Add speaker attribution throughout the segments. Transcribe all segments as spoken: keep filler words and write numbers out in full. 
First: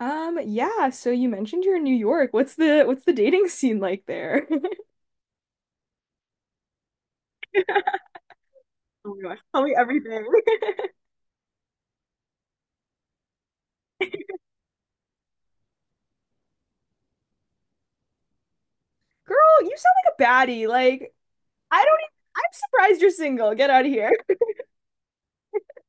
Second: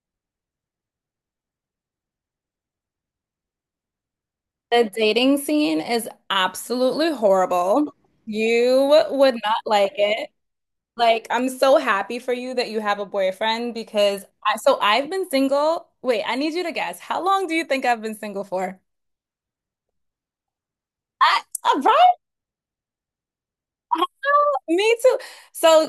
Speaker 1: Um, yeah, so you mentioned you're in New York. What's the what's the dating scene like there?
Speaker 2: The dating scene is absolutely horrible. You
Speaker 1: Oh my
Speaker 2: would
Speaker 1: gosh,
Speaker 2: not
Speaker 1: tell me
Speaker 2: like
Speaker 1: everything.
Speaker 2: it. Like, I'm so happy for you that you have a boyfriend because I, so I've been single. Wait, I need you to guess. How long do you think I've been single for?
Speaker 1: Girl, you sound like a baddie. Like,
Speaker 2: I, uh,
Speaker 1: I don't even,
Speaker 2: right?
Speaker 1: I'm surprised you're single. Get out of here.
Speaker 2: Me too. So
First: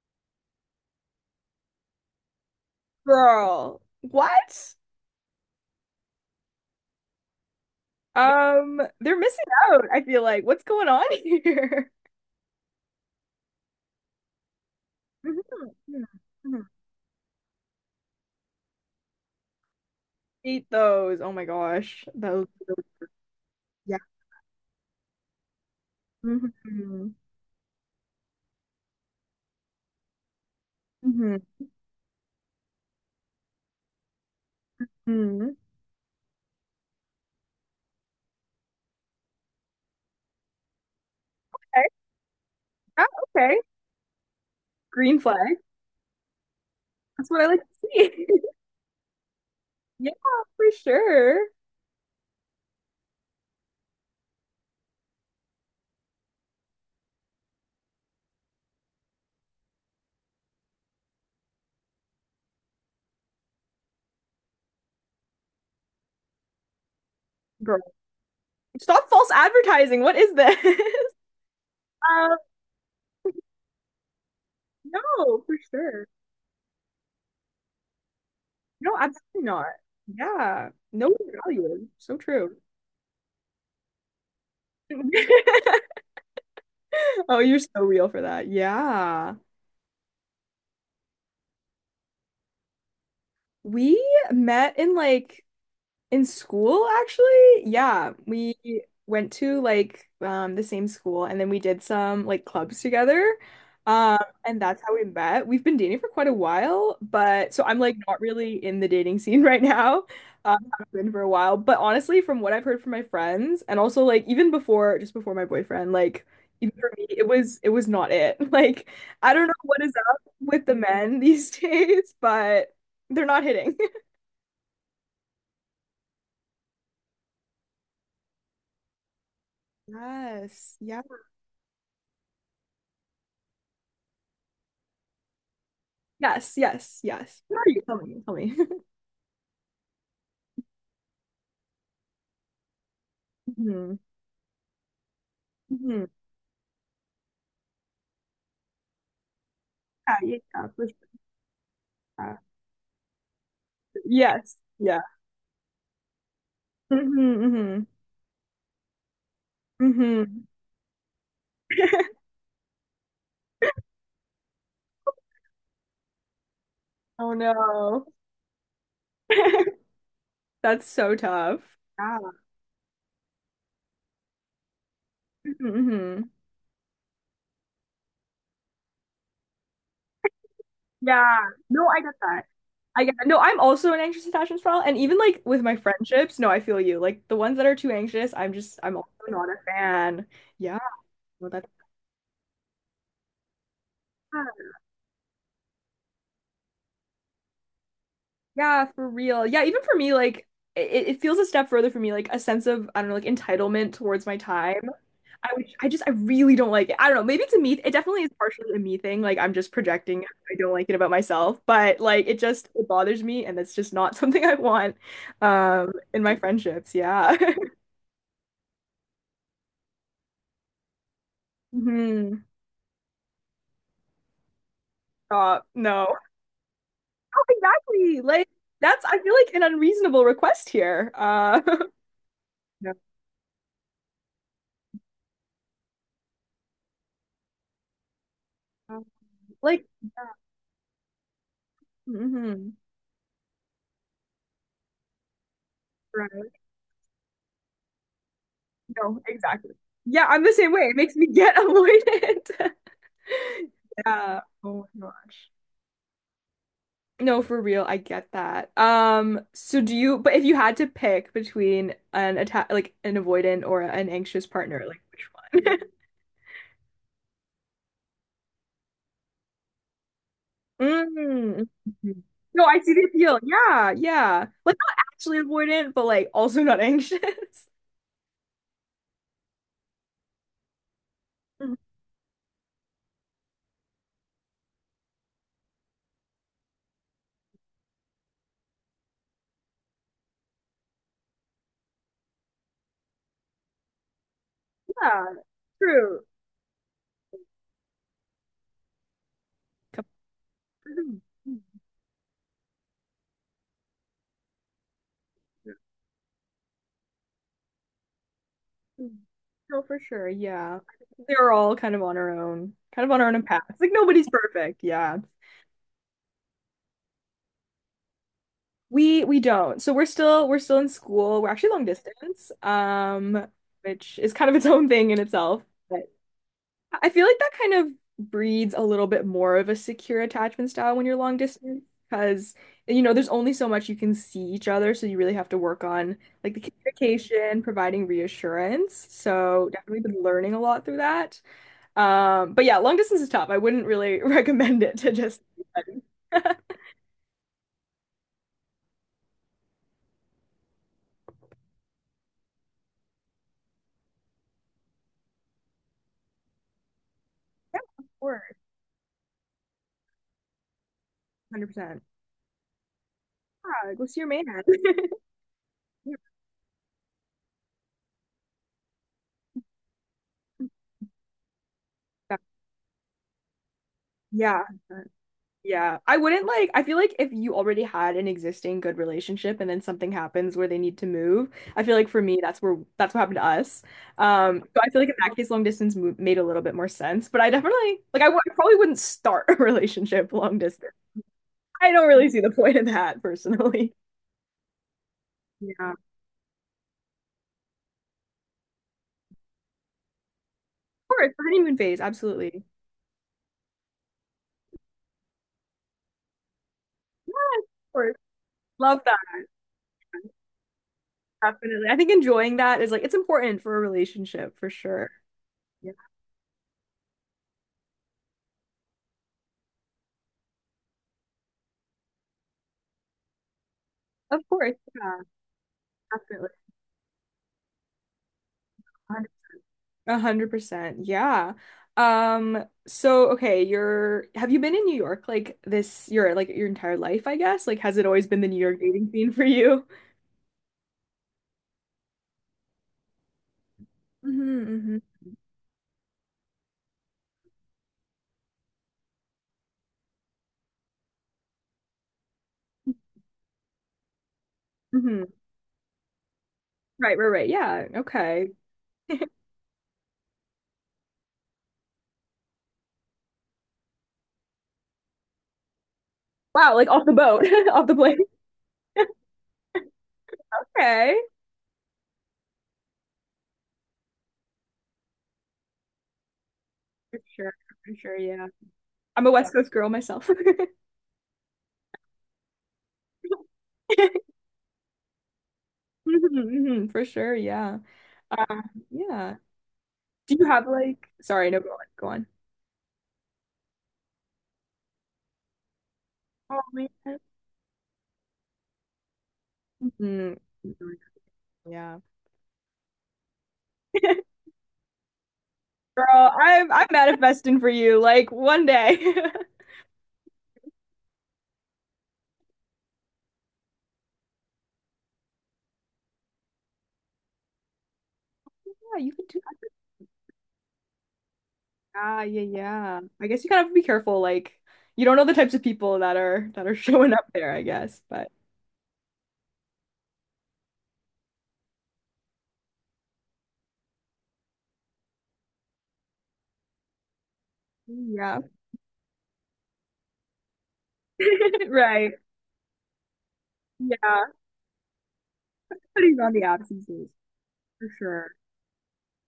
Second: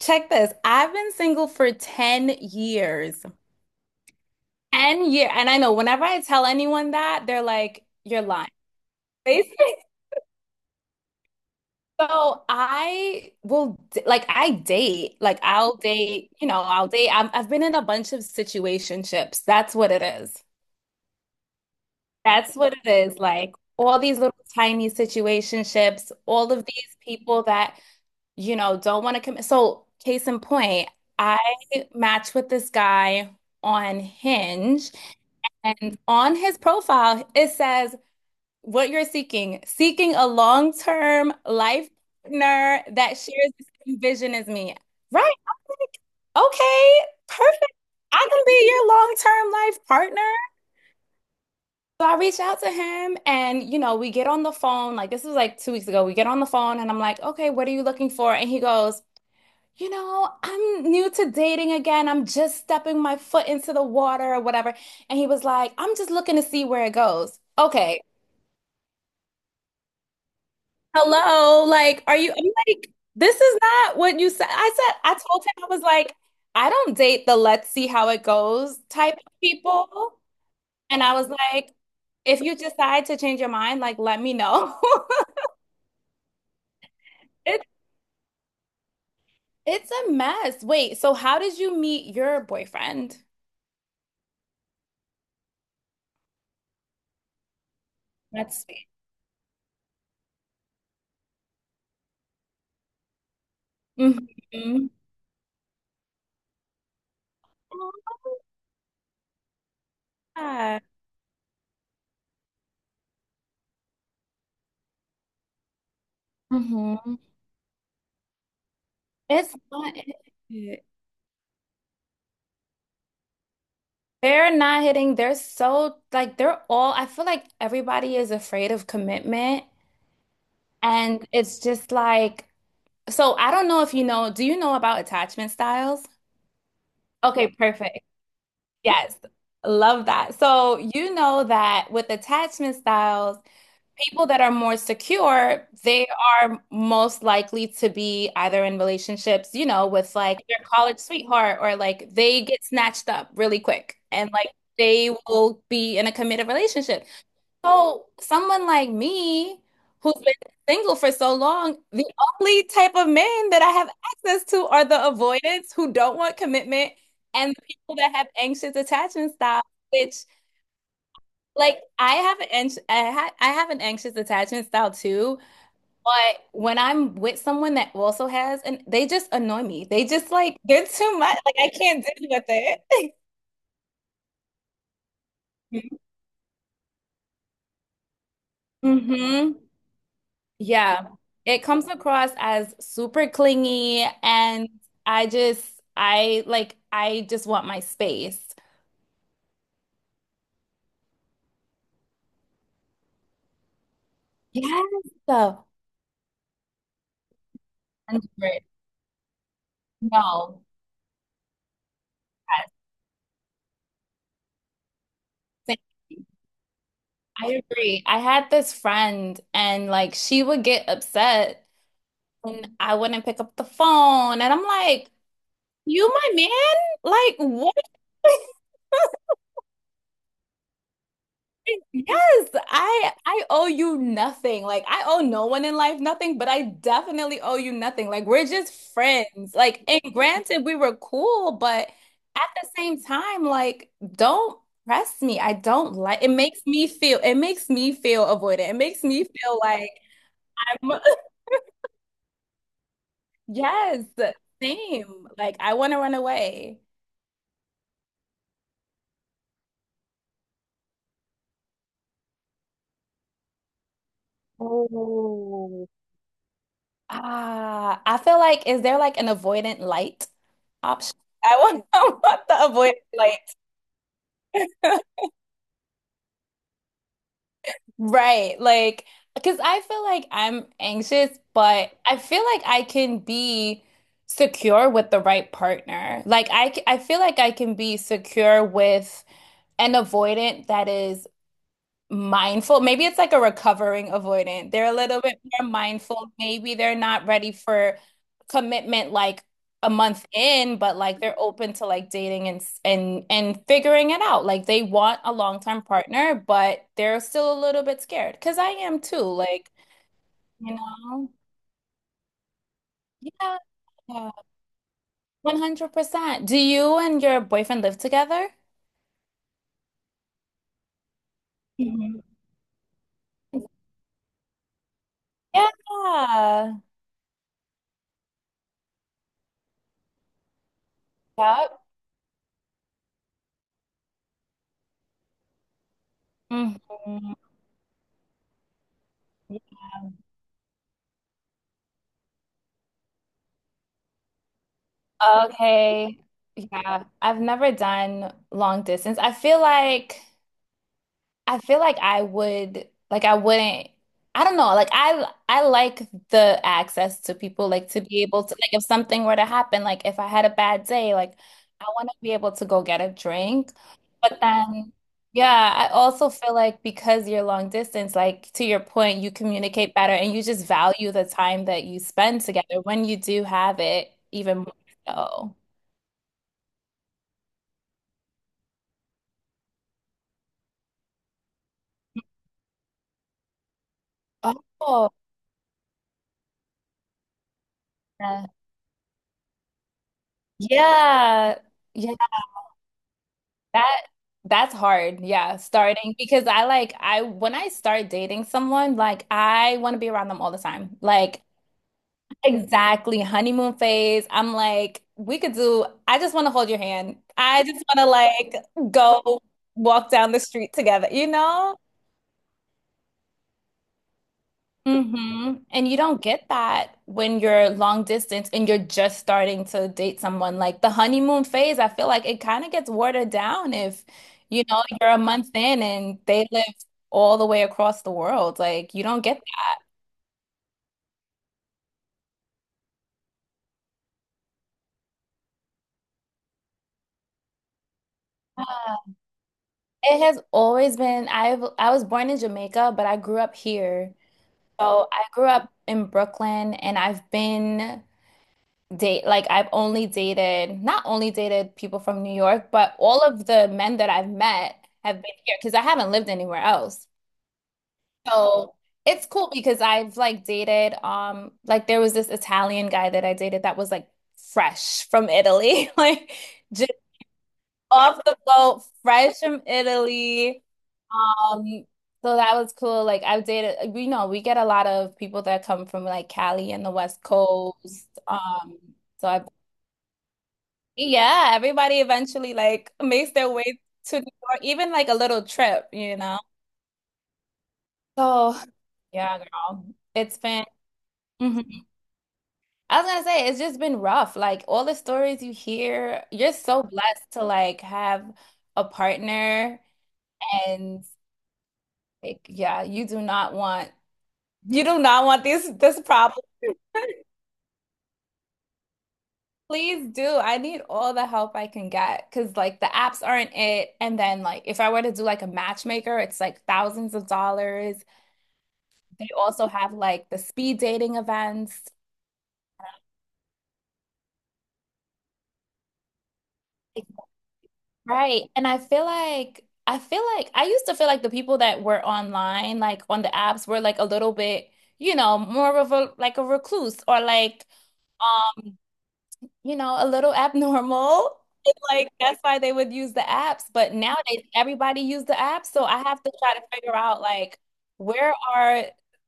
Speaker 2: check this. I've been single for ten years.
Speaker 1: Girl, what?
Speaker 2: ten year. And I know whenever I tell anyone that, they're like, you're lying.
Speaker 1: Um, they're missing
Speaker 2: Basically.
Speaker 1: out, I feel like. What's going on here?
Speaker 2: So I will d- like I date like
Speaker 1: Mhm,
Speaker 2: I'll
Speaker 1: mhm,
Speaker 2: date you know
Speaker 1: mhm.
Speaker 2: I'll date I've, I've been in a bunch of situationships. that's what it is
Speaker 1: Hate those. Oh my gosh. Those,
Speaker 2: that's what it
Speaker 1: those-
Speaker 2: is like
Speaker 1: yeah.
Speaker 2: all these little tiny situationships, all of these
Speaker 1: hmm
Speaker 2: people that, you know, don't want to commit. So case in point, I matched with this guy on Hinge,
Speaker 1: hmm
Speaker 2: and on his profile it says what you're seeking, seeking a long-term
Speaker 1: Okay.
Speaker 2: life partner
Speaker 1: Yeah,
Speaker 2: that shares
Speaker 1: okay.
Speaker 2: the same vision as me.
Speaker 1: Green
Speaker 2: Right.
Speaker 1: flag.
Speaker 2: I'm like, okay,
Speaker 1: That's what I like
Speaker 2: perfect.
Speaker 1: to see.
Speaker 2: I can be your long-term life
Speaker 1: Yeah,
Speaker 2: partner.
Speaker 1: for sure.
Speaker 2: So I reached out to him and, you know, we get on the phone. Like, this was like two weeks ago. We get on the phone and I'm like, okay, what are you looking for? And he goes, you know, I'm new to dating again. I'm just stepping my foot into the water or whatever. And he was like, I'm just looking to see where it goes.
Speaker 1: Girl,
Speaker 2: Okay.
Speaker 1: stop false advertising. What is this?
Speaker 2: Hello, like, are you,
Speaker 1: Um,
Speaker 2: I'm like, this is not what you said. I said, I
Speaker 1: no,
Speaker 2: told
Speaker 1: for
Speaker 2: him, I was
Speaker 1: sure.
Speaker 2: like, I don't date the let's see how it goes
Speaker 1: No,
Speaker 2: type of
Speaker 1: absolutely not.
Speaker 2: people.
Speaker 1: Yeah,
Speaker 2: And
Speaker 1: no
Speaker 2: I was like,
Speaker 1: value. So
Speaker 2: if you
Speaker 1: true.
Speaker 2: decide to change your mind, like, let me know.
Speaker 1: Oh, you're
Speaker 2: It,
Speaker 1: so real for that. Yeah.
Speaker 2: it's a mess. Wait, so how did you meet your boyfriend?
Speaker 1: We met in like In school, actually, yeah, we
Speaker 2: That's sweet.
Speaker 1: went to like um, the same school, and then we did some like clubs together, um,
Speaker 2: Hmm
Speaker 1: and that's how we met. We've been dating for quite a while, but so I'm like not really in the dating scene right now. Um, I've been for a while, but honestly, from what I've heard from my friends, and also like even before, just before my boyfriend, like even for me,
Speaker 2: hmm
Speaker 1: it was it was not it. Like I don't know
Speaker 2: It's
Speaker 1: what is
Speaker 2: not
Speaker 1: up with the
Speaker 2: it.
Speaker 1: men these days, but they're not hitting.
Speaker 2: They're not hitting. They're so like they're all. I feel like everybody is afraid of commitment.
Speaker 1: Yes. Yeah.
Speaker 2: And it's just like, so I don't know if you know, do you know about attachment styles?
Speaker 1: Yes, yes, yes.
Speaker 2: Okay,
Speaker 1: Where are you Tell
Speaker 2: perfect.
Speaker 1: me, tell me.
Speaker 2: Yes. Love that. So you know that with attachment styles,
Speaker 1: hmm
Speaker 2: people that are more secure,
Speaker 1: hmm
Speaker 2: they are most likely to be either in relationships, you know, with
Speaker 1: Yeah, yeah,
Speaker 2: like their
Speaker 1: yeah, for
Speaker 2: college
Speaker 1: sure.
Speaker 2: sweetheart, or like
Speaker 1: Yeah.
Speaker 2: they get snatched up really quick and like
Speaker 1: Yes, yeah.
Speaker 2: they will be in a committed relationship.
Speaker 1: hmm
Speaker 2: So someone like me,
Speaker 1: hmm
Speaker 2: who's been
Speaker 1: hmm
Speaker 2: single for so long, the only type of men that I have access to are the avoidants who don't want commitment
Speaker 1: Oh
Speaker 2: and the people
Speaker 1: no.
Speaker 2: that have anxious attachment style, which
Speaker 1: That's so tough.
Speaker 2: like I
Speaker 1: Yeah.
Speaker 2: have an anx- I ha I have an anxious attachment style too,
Speaker 1: hmm
Speaker 2: but when I'm with someone that also has, and they just annoy me. They just like they're too
Speaker 1: Yeah.
Speaker 2: much. Like I
Speaker 1: No, I
Speaker 2: can't
Speaker 1: get
Speaker 2: deal
Speaker 1: that.
Speaker 2: with
Speaker 1: I get
Speaker 2: it.
Speaker 1: that. No, I'm also an anxious attachment style. And even like with my friendships, no, I feel you. Like the ones that are too anxious, I'm just, I'm also not
Speaker 2: hmm
Speaker 1: a fan. Yeah.
Speaker 2: Yeah,
Speaker 1: Well,
Speaker 2: it
Speaker 1: that's
Speaker 2: comes across as super clingy, and I just, I like, I just want my space.
Speaker 1: Yeah, for real. Yeah, even for me, like it, it feels a step further for me, like a sense of, I don't know, like entitlement towards my time.
Speaker 2: Yes,
Speaker 1: I
Speaker 2: the
Speaker 1: would, I just, I really don't like it. I don't know. Maybe it's a me. It definitely is
Speaker 2: one hundred.
Speaker 1: partially a me thing. Like I'm just projecting. I
Speaker 2: No,
Speaker 1: don't like it about myself, but like it just,
Speaker 2: yes,
Speaker 1: it bothers me, and that's just not something I want,
Speaker 2: same.
Speaker 1: um, in my friendships. Yeah.
Speaker 2: I agree. I had this friend, and like, she would get upset,
Speaker 1: hmm
Speaker 2: and I wouldn't pick up the phone, and I'm like,
Speaker 1: Stop.
Speaker 2: "You
Speaker 1: No.
Speaker 2: my man? Like,
Speaker 1: Oh,
Speaker 2: what?"
Speaker 1: exactly. Like that's, I feel like an unreasonable request here. Uh,
Speaker 2: Yes,
Speaker 1: No.
Speaker 2: I I owe you nothing. Like I owe no one in life nothing, but I definitely owe you nothing. Like we're just friends. Like
Speaker 1: like,
Speaker 2: and granted we were cool, but at the
Speaker 1: hmm
Speaker 2: same time, like don't press me. I don't like it makes me feel it makes me feel avoided. It makes
Speaker 1: No,
Speaker 2: me feel
Speaker 1: exactly.
Speaker 2: like
Speaker 1: Yeah, I'm the same way.
Speaker 2: I'm
Speaker 1: It makes me get avoidant.
Speaker 2: yes,
Speaker 1: Yeah. Oh my
Speaker 2: same.
Speaker 1: gosh.
Speaker 2: Like I want to run away.
Speaker 1: No, for real, I get that. Um, so do you, but if you had to pick between an attack, like an avoidant or an anxious partner, like which one?
Speaker 2: Oh. Ah, I feel like is there like an avoidant light option? I
Speaker 1: Mm.
Speaker 2: want, I
Speaker 1: Mhm.
Speaker 2: want to
Speaker 1: No, I see
Speaker 2: avoid
Speaker 1: the appeal.
Speaker 2: lights.
Speaker 1: Yeah, yeah. Like not actually avoidant, but like also not anxious.
Speaker 2: Right. Like, because I feel like I'm anxious, but I feel like I can be secure with the right partner. Like, I, c- I feel like I can be secure with an avoidant that is mindful. Maybe it's like a recovering avoidant. They're a little
Speaker 1: Yeah,
Speaker 2: bit more
Speaker 1: true.
Speaker 2: mindful. Maybe they're not ready for commitment like a month in, but like
Speaker 1: Come-
Speaker 2: they're open to like dating and and and figuring it out. Like they want a long-term partner, but they're still a little bit scared. Cause I am
Speaker 1: Mm.
Speaker 2: too. Like,
Speaker 1: No, for sure.
Speaker 2: you
Speaker 1: Yeah.
Speaker 2: know.
Speaker 1: They're all kind of on our own, kind of on our own
Speaker 2: Yeah.
Speaker 1: paths. Like nobody's perfect. Yeah.
Speaker 2: one hundred percent. Do you and your boyfriend live together?
Speaker 1: We we don't. So we're still we're still in school. We're actually long
Speaker 2: Mhm.
Speaker 1: distance, um, which is kind of its own thing in itself. But
Speaker 2: Yeah.
Speaker 1: I feel like that kind of breeds a little bit more of a secure attachment style when you're long
Speaker 2: Yep.
Speaker 1: distance because you know there's only so much you can see each other, so you really have to work on like the
Speaker 2: Mhm.
Speaker 1: communication, providing reassurance. So definitely been learning a lot through that. Um, but yeah, long distance is tough. I wouldn't really recommend it to just
Speaker 2: Okay.
Speaker 1: anybody.
Speaker 2: Yeah. I've never done long distance. I feel like I feel like I would like I wouldn't I don't know. Like I I like the access to people,
Speaker 1: Yeah,
Speaker 2: like to
Speaker 1: of
Speaker 2: be able to
Speaker 1: course,
Speaker 2: like if something were to happen, like if I had a bad day, like I
Speaker 1: one hundred percent.
Speaker 2: want to be able to go get a drink.
Speaker 1: Yeah, go see your
Speaker 2: But
Speaker 1: man.
Speaker 2: then yeah, I also feel like because you're long distance, like to your point, you communicate better and you just value the time that you spend together when you do have it even
Speaker 1: Yeah.
Speaker 2: more
Speaker 1: Yeah.
Speaker 2: so.
Speaker 1: Yeah. I wouldn't like, I feel like if you already had an existing good relationship and then something happens where they need to move, I feel like for me, that's where that's what happened to us. Um, so I feel like
Speaker 2: Oh,
Speaker 1: in that case, long distance mo made a little bit more sense, but I definitely like, I w
Speaker 2: yeah.
Speaker 1: I probably wouldn't start a relationship long distance.
Speaker 2: Yeah.
Speaker 1: I don't
Speaker 2: Yeah,
Speaker 1: really see the point of that personally.
Speaker 2: that that's hard. Yeah,
Speaker 1: Yeah.
Speaker 2: starting because I like I when I start dating someone, like I want to be around them all the time.
Speaker 1: course, the
Speaker 2: Like
Speaker 1: honeymoon phase, absolutely. Of
Speaker 2: exactly, honeymoon phase. I'm like we could do, I just want to hold your hand, I just want to
Speaker 1: course.
Speaker 2: like
Speaker 1: Love that.
Speaker 2: go walk down the street together, you know?
Speaker 1: Definitely. I think enjoying that is like it's important for a relationship for sure.
Speaker 2: Hmm And
Speaker 1: Yeah.
Speaker 2: you don't get that when you're long distance and you're just starting to date someone. Like the honeymoon phase, I feel like it kind of gets watered down if,
Speaker 1: Of
Speaker 2: you
Speaker 1: course.
Speaker 2: know, you're a
Speaker 1: Yeah,
Speaker 2: month in and they
Speaker 1: definitely.
Speaker 2: live all the way across the world. Like you don't get that.
Speaker 1: one hundred percent. A hundred percent. Yeah. Um, so okay, you're have you been in New York like this your like your entire life, I guess? Like has it always been the New York dating scene for you?
Speaker 2: It has always been, I've I was born in Jamaica, but I grew up here.
Speaker 1: Mm-hmm, hmm
Speaker 2: So I grew up in Brooklyn, and I've been date like I've only dated, not only dated people from New York, but all of the men that I've met have been
Speaker 1: Mm-hmm.
Speaker 2: here because I haven't lived anywhere else.
Speaker 1: Right, right, right. Yeah. Okay.
Speaker 2: So it's cool because I've like dated um like there was this Italian guy that I dated that was like fresh from Italy, like
Speaker 1: Wow, like
Speaker 2: just
Speaker 1: off the boat, off the plane.
Speaker 2: off the boat, fresh from Italy.
Speaker 1: Okay.
Speaker 2: Um So that was cool. Like I've dated, you know, we get a lot of people that come from like Cali and the
Speaker 1: For
Speaker 2: West
Speaker 1: sure, for
Speaker 2: Coast.
Speaker 1: sure, yeah.
Speaker 2: Um,
Speaker 1: I'm
Speaker 2: so
Speaker 1: a
Speaker 2: I've
Speaker 1: West Coast girl myself.
Speaker 2: Yeah, everybody eventually like makes their way to New York, even like a little trip, you know?
Speaker 1: hmm for sure, yeah.
Speaker 2: So,
Speaker 1: Uh, yeah.
Speaker 2: yeah, girl,
Speaker 1: Do
Speaker 2: it's
Speaker 1: you
Speaker 2: been,
Speaker 1: have like, sorry, no, go on,
Speaker 2: Mhm.
Speaker 1: go on.
Speaker 2: I was gonna say, it's just been rough. Like all the stories you hear, you're
Speaker 1: Oh
Speaker 2: so
Speaker 1: man.
Speaker 2: blessed to like have a partner,
Speaker 1: Mhm.
Speaker 2: and
Speaker 1: Yeah.
Speaker 2: like, yeah, you do not want, you do not want this, this
Speaker 1: Girl,
Speaker 2: problem.
Speaker 1: I'm I'm manifesting for you, like one day.
Speaker 2: Please do. I need all the help I can get because like the apps aren't it. And then like if I were to do like a matchmaker, it's like thousands of dollars.
Speaker 1: Yeah, you can
Speaker 2: They
Speaker 1: do
Speaker 2: also
Speaker 1: that.
Speaker 2: have like the speed dating events.
Speaker 1: Ah, yeah, yeah. I guess you kind of have to be careful, like you don't know the types of people that are that are
Speaker 2: Like,
Speaker 1: showing up there, I guess. But
Speaker 2: right. And I feel like I feel like I used to feel like the people that were online, like on the apps, were like a little bit, you know, more of a like a recluse, or like,
Speaker 1: yeah.
Speaker 2: you know, a little abnormal. It's like
Speaker 1: Right.
Speaker 2: that's why they would use the apps, but
Speaker 1: Yeah.
Speaker 2: nowadays everybody use the apps, so I
Speaker 1: Putting
Speaker 2: have to
Speaker 1: on the
Speaker 2: try to figure
Speaker 1: absences
Speaker 2: out like
Speaker 1: for sure.
Speaker 2: where are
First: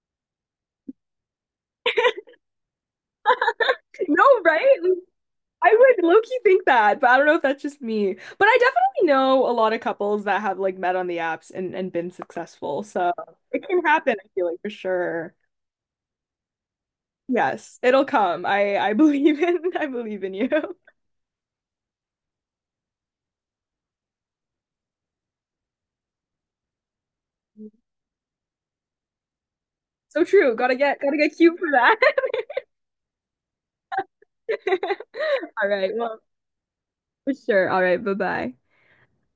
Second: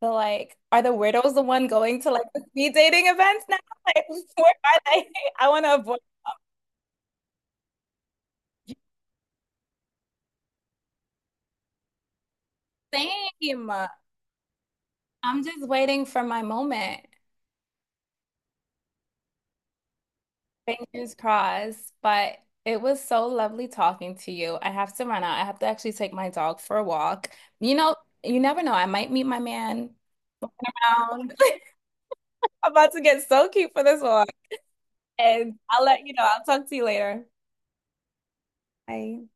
Speaker 2: the, like are the weirdos the one going to like the speed dating events now? Like
Speaker 1: No,
Speaker 2: where
Speaker 1: right?
Speaker 2: are they? I want to
Speaker 1: I
Speaker 2: avoid
Speaker 1: would low-key think that, but I don't know if that's just me. But I definitely know a lot of couples that have like met on the apps and, and been successful. So it
Speaker 2: same.
Speaker 1: can happen, I feel like for sure.
Speaker 2: I'm just waiting for my moment.
Speaker 1: Yes, it'll come. I I believe in I believe in you.
Speaker 2: Fingers crossed, but it was so lovely talking to you. I have to run out. I have to actually take my dog for a walk. You know, you never know. I might meet my man.
Speaker 1: So true. Gotta get gotta
Speaker 2: Down.
Speaker 1: get cute for that.
Speaker 2: I'm about to get so cute for this one. And
Speaker 1: All
Speaker 2: I'll
Speaker 1: right.
Speaker 2: let you
Speaker 1: Well,
Speaker 2: know. I'll talk to you later.
Speaker 1: for sure. All right. Bye-bye.
Speaker 2: Bye.